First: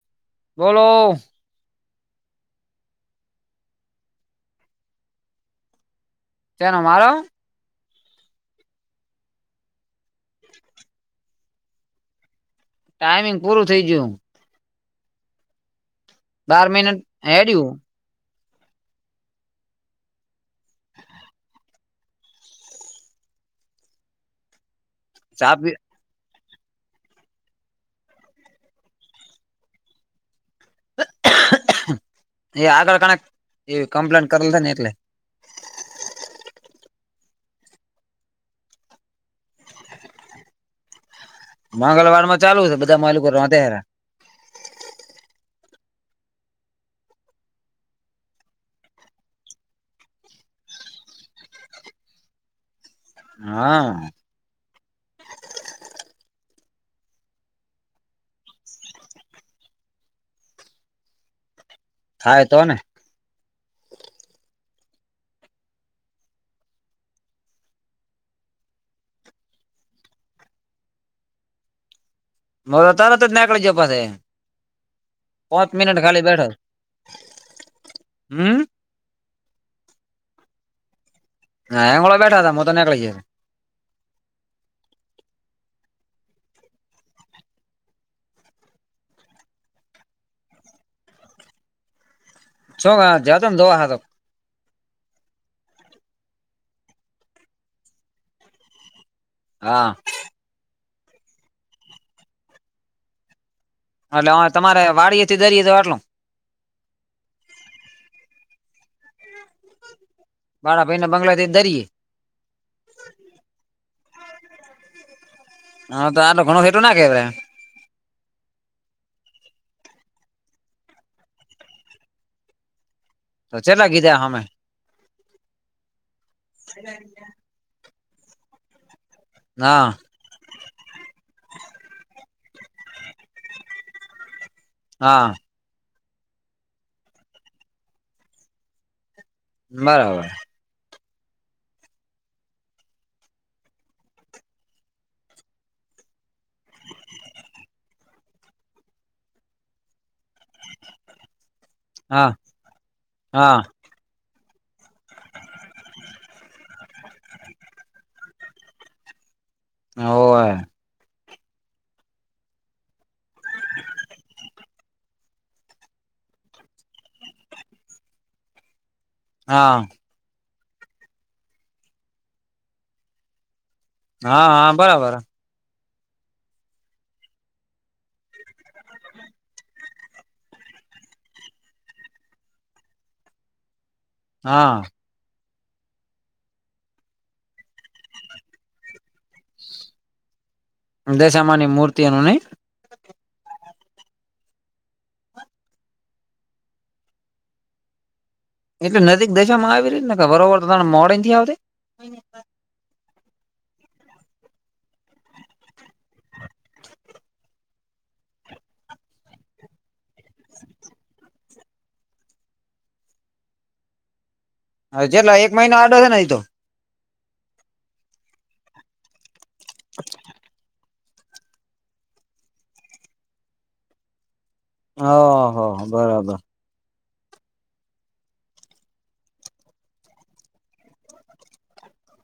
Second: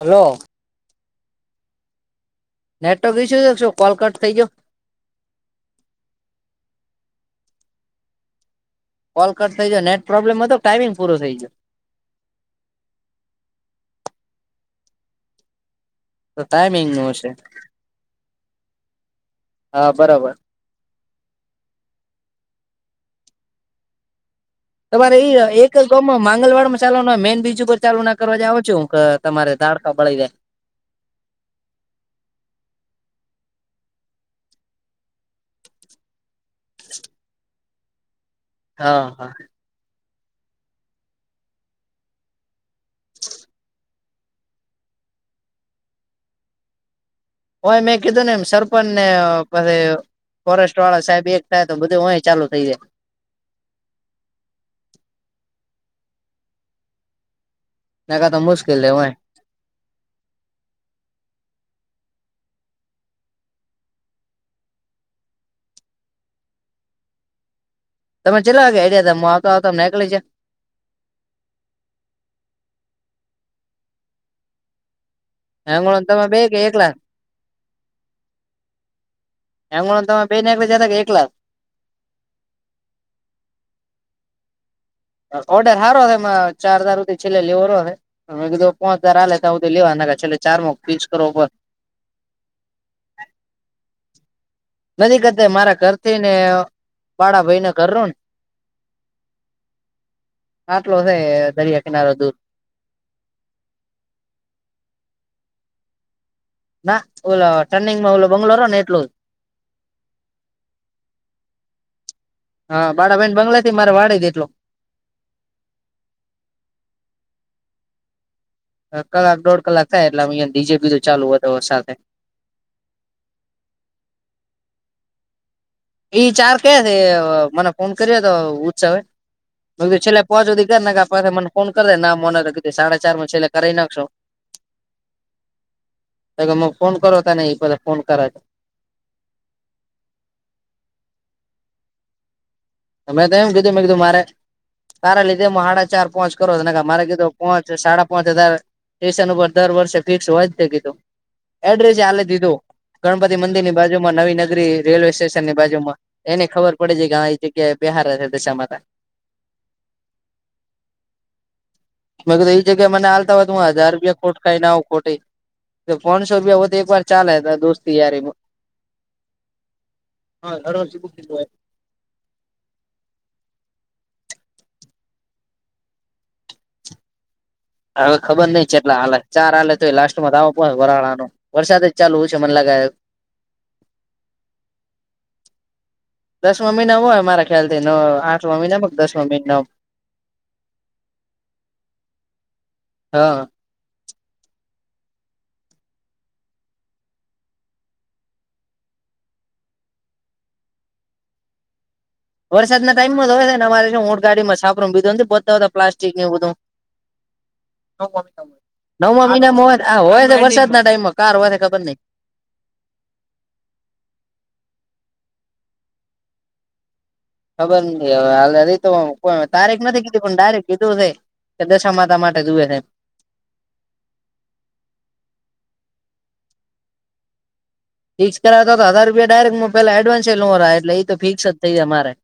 Hello બોલો network ઇ્યુ કોલકટ થઈ ગયો તનો મારો કોલ કટ થઇ જો નેટ પ્રોબ્લેમ હતો તો ટાઈમિંગ પૂરો થઈ ગયો ટાઈમિંગ પૂરું થઈ જયું તો બાર ટાઈમિંગ મિનિટ નું છે હેડયું હા બરાબર તમારે એ ચા એક પી ક ંગલવા ચાલવા હોય મેન બ્રિજ ઉપર ચાલુ ના કરવા જ આવ છો હું તમારે દાડકા બળી જાય એ આગળ કણે એ કમ્પ્લેન કરેલ છે ને એટલે હ હા હા મંગળવાર માં ચાલુ છે બધા માલ અાર હોય મેં કીધું ને એમ સરપંચ ને પછી ફોરેસ્ટ વાળા સાહેબ એક થાય તો બધું હોય ચાલુ થઈ જાય હા ના કા તો મુશ્કેલ છે હોય ખાય તો ને તમે ચલા્યા આડિયા ત આવતો આવતા તમ નીકળી જ મગ તાર તો નાકળ જ પાસે પાંચ હેંગળો મિનટ તમે ખાલી બે બેઠો કે એકલા હમ એમ તમે બે ને એક જ હતા કે એકલાખ હ એંગળ બેા હતા મ તો નીકળી ઓર્ડર સારો હશે ચાર હજાર રધથી છેલ્લે લેવાોનોો હશે મે કીધું પા પોચ હજાલે તોધ તો લેવા નાખે છેલ્લે ચાર મો ફીસ કરો છો જદમ દો હા તો નદીકત મારા ઘર થી ને બાળા ભાઈ ને કરું ને હા. આટલો હે દરિયા કિનારો દૂર એટલે અ તમારે વાડી થી દરીએ જ એટલુ ના ઓલ ટર્નિંગ માં ઓલ બંગ્લોરો ને એટલો બાડા ભાઈને બંગ્લાય થી દરીએ હા બાડા બેેન બંગલા થી મારે વાળી દે એટલો હા તો આ ઘણો હેટો ના કેે કલાક દોઢ કલાક થાય એટલે અયા ડીજે બીધું ચાલુ હતો સાથે તો ચેલા કીધા હામે એ ચાર કે અ મને ફોન કર્યો તો હા ઉત્સવે છેલ્લે પચોદી કર નાખા પાહી મને ફોન કરે ના મને સાડા ચાર માં છેલ્લે કરી નાખશો હા. તય ગમ ફોન કરો ત ને એ બધા ફોન કરાવ બરાબર. તમે તો એમ કીધું મેં કીધું મારે તારા લીધે મ સાડા ચાર પોચ કરોને મારે કીધું પોંચ સાડા પોચ હજાર સ્ટેશન ઉપર દર વર્ષે ફિક્સ હોય જ છે કીધું એડ્રેસ ચાલે હા દીધું ગણપતિ હા મંદિર ની બાજુમાં નવી નગરી રેલવે સ્ટેશનની બાજુમાં એને ખબર પડે છે કે હ એ જગ્યા બિહારે છે દશા માતા ઓ હે મેં કીધું એ જગ્યા મને હાલતા હોય તો હુ હજાર રૂપિયા ખોટ ખાઈ ને આવ ખોટે તો પાણસો રૂપિયા વધે એક વાર ચાલે હતા દોસ્તી યારીમાં હા. હા હરહર [unintelligible] હા હા બરાબર. હવે ખબર નઈ ચેટલા હાલે ચાર હાલે તોય લાસ્ટમાં આવો પ વરાળાનો વરસાદ જ ચાલુ છે, મને લાગે હા. દસમા મહિના હોય મારા ખ્યાલથી નો આઠમા મહિના દસમા મહિના દશામાની મૂર્તિ નુ નઈ હા. એટલે નજીક દસવામાં આવી રેને બરોબર ત મોડથી આવતે વરસાદ ના ટાઈમમાં જ હોય [unintelligible] પ્લાસ્ટિક નેવું બધું નવમા મહિનામાં હોય હોય વરસાદ ના ટાઈમમાં કાર હોય છે, ખબર નઈ હ જેટલા એક મહિનો આડો છે, એતો ખબર ની હવે હાલે તો તારીખ નથી કીધી પણ ડાયરેક કીધું છે. કે દશા માતા માટે જુએ છે. હ હ બરાબર. ફિક્સ કરાવતા હતા હજાર રૂપિયા ડાયરેક્ટ પેલા એડન્સ એ એટલે એ તો ફિક્સ જ થઈ જાય મારે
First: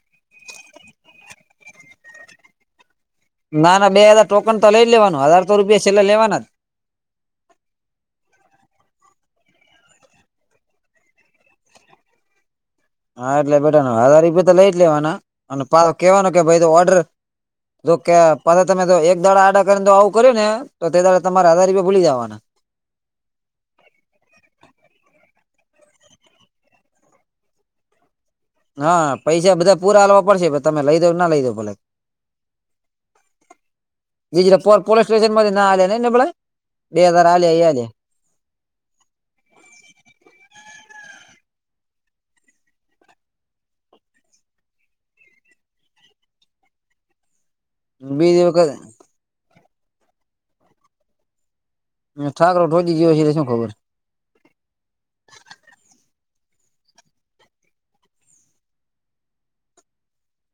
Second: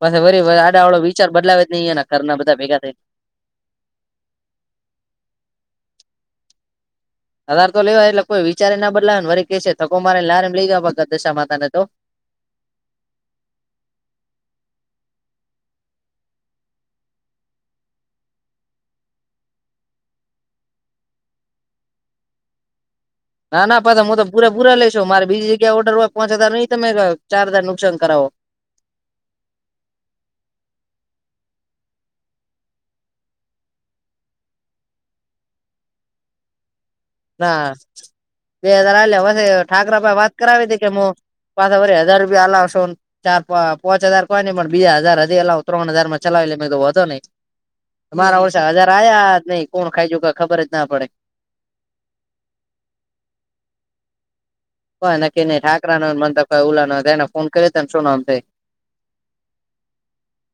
પછ વરી આડા અવળો વિચાર બદલાવે જ નહીના કરના બધા ભેગા થાય ના ના બે હજાર ટોકન તો લઈ લેવાનું હજાર તો રૂપિયા છેલ્લા લેવાના જ અધાર તો લેવાય એટલે કોઈ વિચ ના બદલા નેરી કે થકો મારેને લાર એને લઈ દેવા ભગત દશા માતા ને તો હા એટલે બેટા હજાર રૂપિયા તો લઈ જ લેવાના અને કેવાનું કે ભાઈ તો ઓર્ડર જોકે પલા તમે ત એક દડા આડા કરીને તો આવું કર્યું ને તો તે દાડા તમારે હજાર રૂપિયા ભૂલી જવાના ના ના પદમ હું તો પૂરા પૂરા લઈશું મારે બીજી જગ્યા ઓર્ડર હોય પાંચ હજાર નઈ તમે ચાર હજાર નુકાસાન કરાવો હા પૈસા બધા પૂરા હાલવા પડશે તમે લઈ દો ના લઈ દો ભલે જીજરે પોર પોલીસ સ્ટેશન માથી ન આવે ને નીબળા ના બે હજાર હાલે ઠાકરા ભાઈ વાત કરાવી હતી કે હું પાછા વરી હજાર રૂપિયા આલા આવશો ચાર પ પોંચ હજાર કોય નઈ પણ બીજા હજાર હજી એટલા ત્રણ હજાર માં ચલાવે લે મે તો હતો નઈ તમારા બીજી ઓસા વખત હજાર આયા નઈ કોણ ખાઈ જુ ખબર જ ના પડે ઠારોઢોઈ ગયો છે એલે શું ખબર કોઈ ન નહી ઠાકરા ન મર કોઈ ઉલા ન એને ફોન કરને શું નામ થાય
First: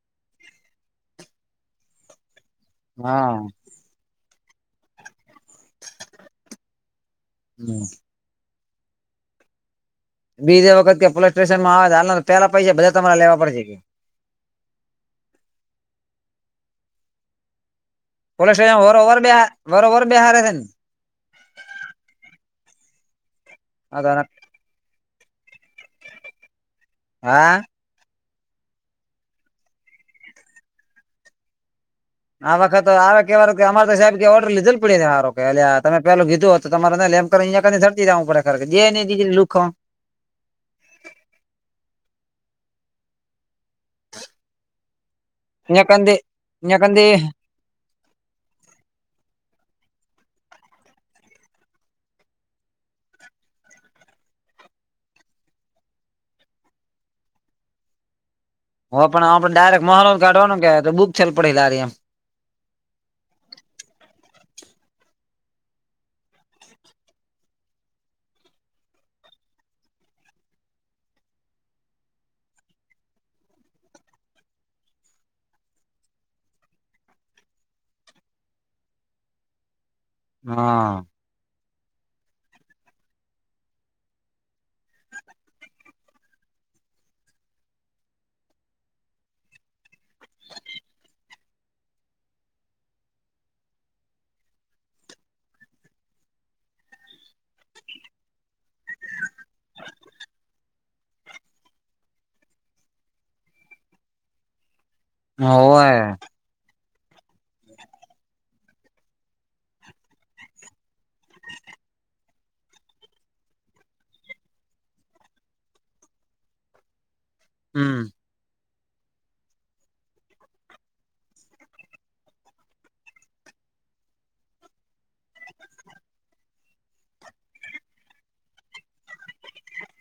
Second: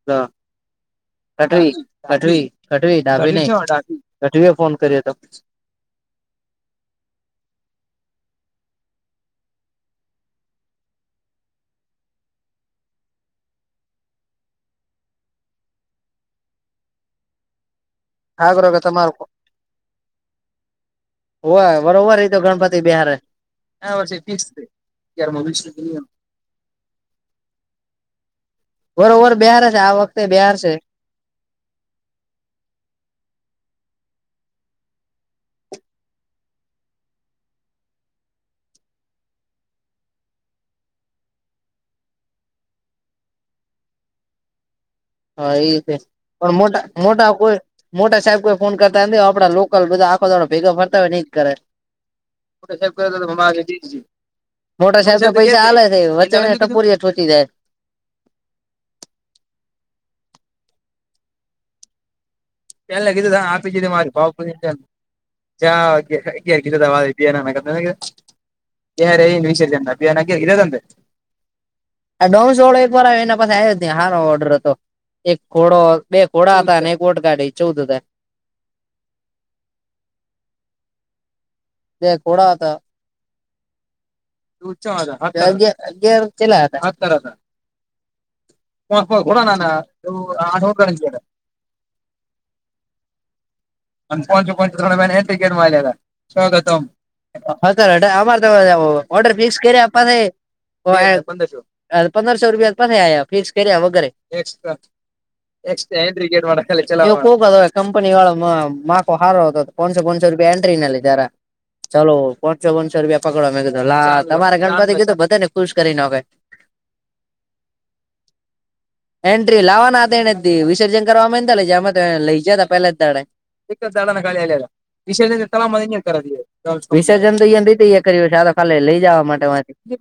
હ આઠવી આઠવી કઢવી ડાબી હા નહી કઢવી એ ફોન કર્યો હતો હમ્મ બીજે વખતે કે પોલીસ સ્ટેશનમાં આવે પેલા પૈસા બધા તમારે લેવા પડે કે પોલીસ ઠાકરો કે સ્ટેશન વરો ઓવર બે વરવર બે હારે છે ને હો બરોબર એ તો ગણપતિ બિહારે વ ફિકસ યાર મી હા બરોબર બિહાર હ છે આ વખતે બિહાર છે આ વખતે આવે કેવા અમારે તો સાહેબ ઓર્ડર લીધેલ પડીે સારો કે એ તમેેું કીધું તો તમારેને લેમ કર ક ધરતી દ ઉપ કર જે એને લુક [unintelligible] હા એી અહીંયા છે કંદી પણ ત્યાં મોટા કંદી મોટા કોઈ મોટા સાહેબ કોઈ ફોન કરતા હોય આપડા લોકલ બધા આખો દ ભેગા ફરતા હોય નહી જ કરે [unintelligible] ે‌ મોટા સાહેબમાં પૈસાાલે છે વચપોરીટી જાય હ પણ આપણે ડાયરેક્ટ મહા કાઢવાનું કે બુક છેલ્લ પડેલા એમ એને કીધું આપી જી મારી ભ જા ઘ દવા લેધ એના ક એ હારે એ વિશષ જ અભિયાન એ રહ તંતે આ ડોમસોળો એક વાર એના પાસે આવ્યો ત હારો ઓર્ડર હતો એક ખોડો બે ખોડા હતા અને એક ગોટ ગાઢી ચૌદ હતા હા એ ખોડા હતા અગિયાર કેલા હતા હતા હ કોડા નાંગ અને કોન છે કોન છે થોડા મે ગેટ માલાવાગતમ હા સર અમારે તો ઓર્ડર ફિક્સ કર્યા આપવા પંદો પંદરસો રૂપિયા પાછ્યા ફિક્સ કર્યા વગરે હોય કંપની વાળ માખ હારો હતોનસો પાચસો રૂપિયા એન્ટ્રી નાને લે જરા ચાલલો પોચસો પાંચસો રૂપિયા પકડવા મેં કીધો લા તમારે ગણપતિ કીધું બધે ને ખુશ કરીને હોે હમ્મ એન્ટ્રી લાવવાના હતા એને વિસર્જન કરવા તા લમે તો લઇ જયાતા પેલા જ દાડે ચાડા ગાલી લ વિશ તલામમાં ની કર વિસર્જન તો અહ ન કર્યું છે ખાલી લઈ જવા માટેથી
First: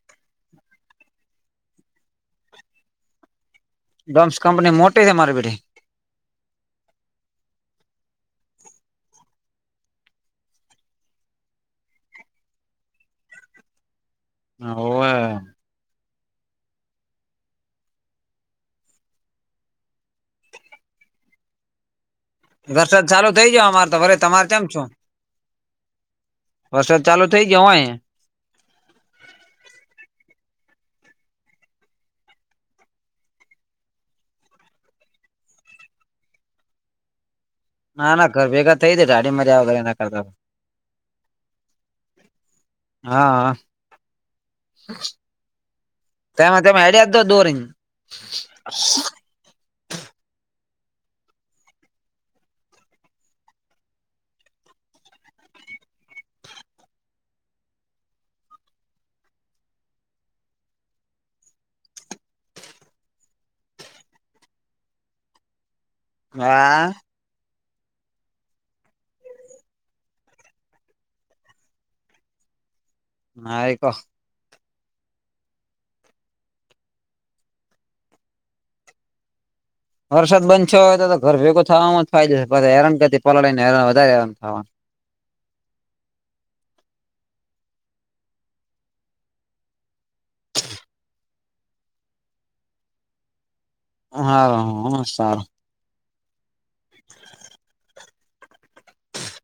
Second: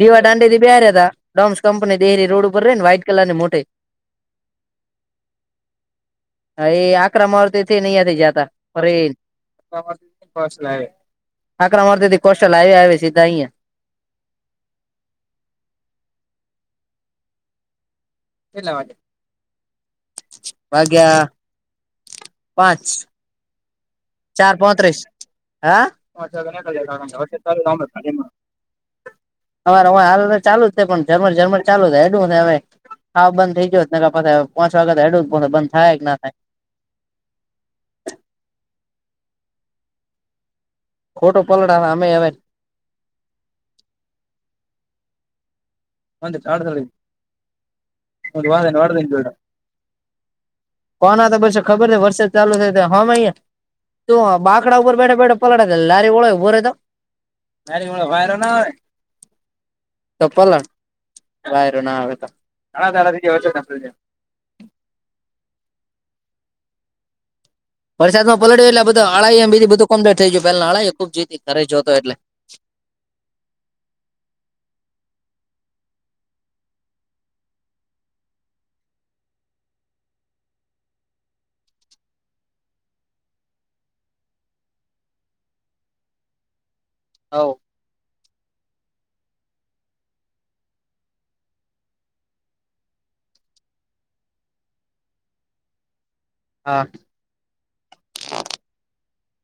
દીવા દાંડીથી બાર હતા ડોમ્સ કંપની દેરી રોડ ઉપર રે ને વ્હાઈટ કલર ને મોટે ડોમ્સ કંપની મોટટીઈ મારે બેડી અ એ આ ક્રમ વર્ નહી જતા [unintelligible] આકરા મારતીથી કોસ્ટલ આવેયા આવે સીધા અહીંયા. હા. [unintelligible] કેટલા વાગ્યે અલ્યા વરસાદ ચાલુ થઇ જ અમારે તોરે- ચાર પત્રીસ, હા? વરસાદ ચાલુ થઇ ગયો હોય અમાર હવ હાલ ચાલુ જ છે પણ ઝરમર ઝરમર ચાલુ થાય એડું હવે હા બંધ થઈ ગયો ને પાછ પાંચ વાગ્યા તો એડું જ બંધ થાય કે ના થાય. ના ના ઘર ભેગા થઈ જ ઠાડી મજા વગર ના કરતા. ખોટો પલડા અમે હવે હા. તેમાં તમે આઈડિયા દો દોરી. કોના તો બસ ખબર હે વરસાદ ચાલુ થાય ત હમે અહં તું બાકડા પર બેઠા બેઠા પલળે છે, લારી ઓળે ઉભોરે તો. ના થી મારો વારો ન આવે, તો પલળ. બૈરું ના આવે તો [unintelligible] હા. વરસાદમાં પલટ્યું એટલે બધુ અળાઈ એ બીધું કોમલિટ થી ગય પેલા અળાઈ એ ખુબ જતી ખરે જ જોતો એટલે. નાઆઈકો? વરસાદ બંધ થયો તો ઘર ભેગું થવામાં જ ફાયદો પણ હેરન કરતી પલાળડી ને હે વધારે હેમ થવાનું. હવ. હા, હા સારું. હા.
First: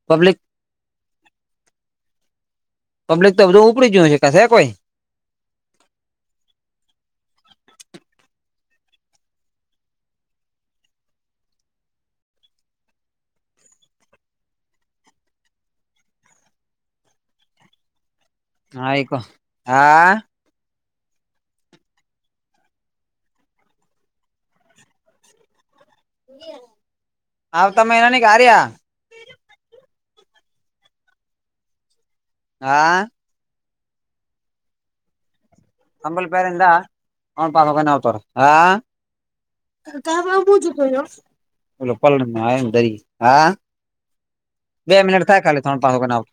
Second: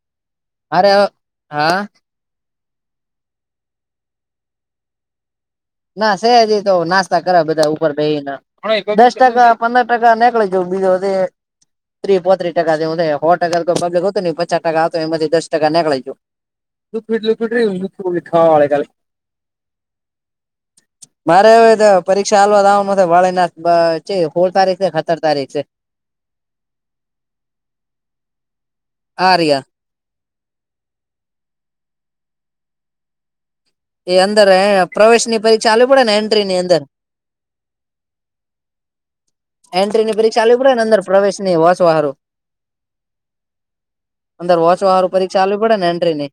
પબ્લિક હારો, હા. પબ્લિક તો બધું ઉપડી જોયું છેશે છે કોઈ? ના સેજી તો નાસ્તા કર બધા ઉપર બેહીને. દસ ટકા પંદર ટકા નીકળી જવું બીજું જે ત્રીસ પોત્રી ટકા દવું હો ટકા તો પગલે હતુંને પચાસ ટકા હતો એમાંથી દસ ટકા નીકળી ગયું. તું ફીટ લુરી રું. તું ભી ખાવા વાળી. હા આઈકો, હા. મારે હવે પરીક્ષા હાલવા દવા વાળી ના કઈ તારીખ છે સોલ તારીખ છે કે સત્તર તારીખ છે. [inaudible] આવતા મહિનાની કે આર્યા આ? આરયા. હા. એ અંદર પ્રવેશની પરી અંબલ પેરંદા અ પવન આવતો હા. એન્ટ્રી ની પરીક્ષા આલવી પડે ને અંદર [unintelligible] પ્રવેશ ની ઓલો વાંચવા હારું પલંગમાંરી હા. અંદર વાંચવા બે હારું મિનિટ પરીક્ષા થાય આલવી ખાલી પડે ત્રણ ને પાચ વગ, એન્ટ્રી ની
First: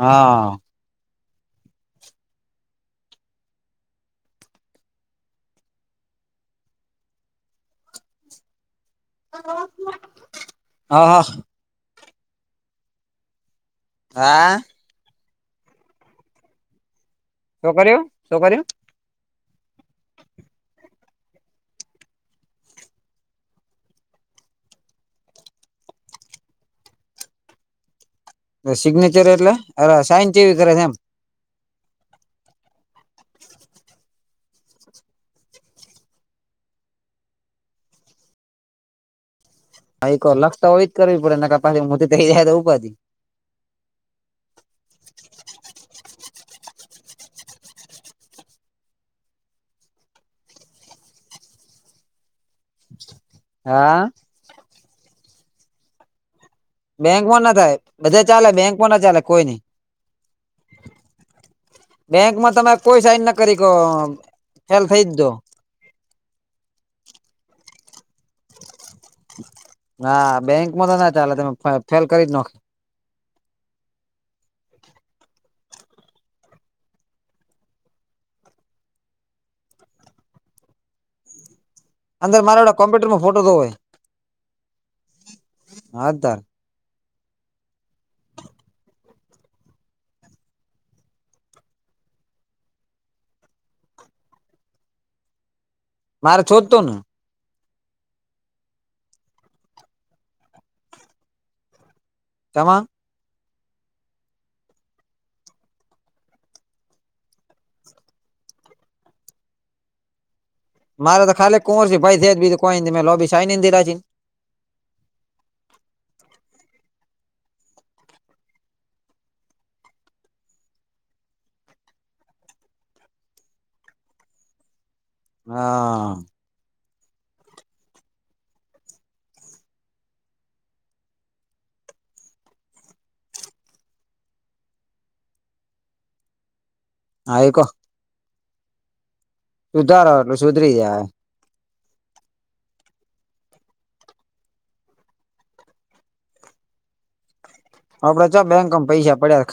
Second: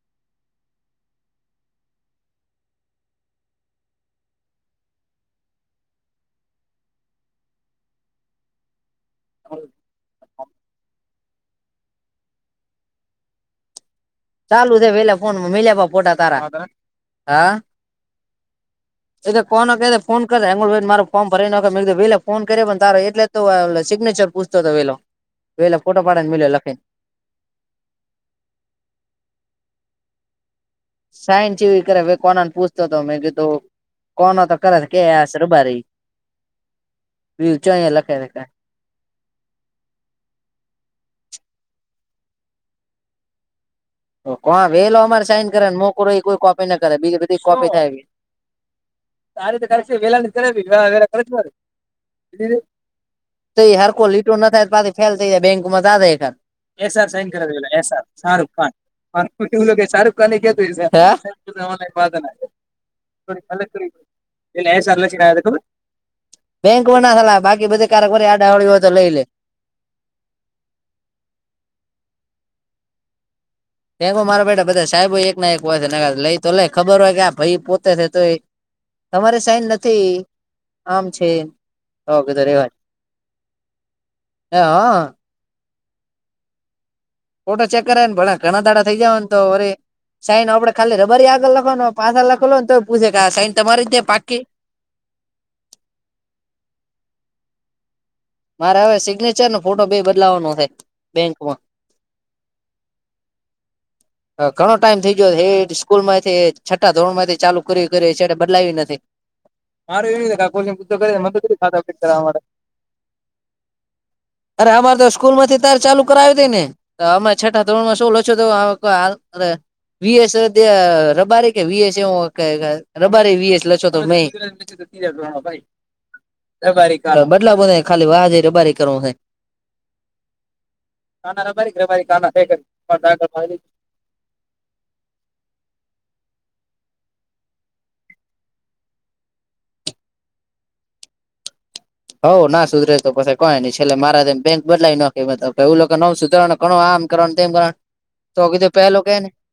હા. હા. હા ચાલુ છે પેલા ફોનમાં માલ્યા હતા ફોટા તારા. શો કર્યું, શું કર્યું? એતલે કોનો કરે ફોન કરે એમ મારો ફોમ ભરીને લે [unintelligible] ફોન કરી પણ તાર એટલે તો ઓલ સીગ્નેચર પૂછતો હતો પેલો વહેલા ફોટો પાડ ને મ્યો લખે. સિગ્નેચર એટલે અરે સાઈન કેવી કરે છે એમ? સાઈન ચવી કરે કોનાને પૂછતો હતો મેં કીધું કોનો તો કે કર કે એસ રબારી કે એને લખે. હવે તો લખતા હોય તો બરા નહી તો પહી ઉપાદી. કોણ વેલો અમારે સાઈન કરે ને મોકો એ કોઈ કોપી ના કરે બીજી બધી કોપી થાય. તારે તો [unintelligible] પેલા તો કરાવી [inaudible] તો એ હા હારકો લીટો ના થાય પાછો ફેલ થઈ જાય બેંક માં જા તઈ થાત. એસ આર સૈન બેંકમાં ના કરલા થાય એ સાર બધા ચાલે શારૂખ ખાાન. બેંકમાં ના ચાલે કોઈ નઈ એવું શાહરુખ ખાનાની કેતું [inaudible] થોડી બેંકમાં તમે કોઈ સાઈન ના અલગ કો કરી. ફેલ થઈ જ દો [inaudible] બેંક ના હલાવે બાકી બધુ કારક આડા હવળું હોય તો લઈ લે હા બેંકમાં તો ના ચાલે તમે ફેલ કરી જ નખ કે મારો બેટા બધા સાહેબો એક ના એક હોય છેને લઈ તો લઈ ખબર હોય કે આ ભાઈ પોતે છે તો તમારી સાઈન નથી આમ છે. તો અંદર કીધું મારેઓલ રેવાય કોમ્પ્યુટરમાં ફોટો જોવો હા [unintelligible] ફોટો ચેક કરે ને ભલે ઘણા દાડા થઇ જવાને તોવરી સાઈન આપડે ખાલી રબારી આગળ લખવા પાછળ લખવાને તો પૂછે કે સાઈન તમારી જ છે ને પાકી મારે છોડતો ની મારે હવે સિગ્નેચર ન ફોટો બે બદલાવાનો થાય બેંકમ ત [unintelligible] હ ઘણો ટાઈમ થઇ ગયો હે સ્કૂલ માંથી છઠ્ઠા ધોરણ માંથી ચાલુ કર્યુ ઈ કર્યુ સેટર બદલાવ્યુ નથી [inaudible] મારે તો ખાલી ખાતા કુંવર પેટ છે ભાઈ કરવા જે માટે બીજુ કોઈ [unintelligible] અરે અમારે તો સ્કૂલ માંથી તાર ચાલુ કરાવી તને તો અમે છઠા ધોરણમાં [inaudible] [inaudible] વી એસ તે રબારી કે વી એસ કે રબારી વી એસ લખસો તો નહી [inaudible] હા ભ રબારી બદલા બો ખાલી વાહ જ રબારી કરવા કાના રબારી રબારી કાના બેય [inaudible] [inaudible] ક સુધારો એટલે સુધરી જાય હઉ ના સુધરે તો પછ કોઈ નઈ છેલ્લે મારા બેંક બદલાઈ નાખ એવું લોકો નવ સુધરવા પણ આમ કરવાનું તેમ કરવા આપડે ક્યાં બેંકમાં પૈસા પડ્યા ખા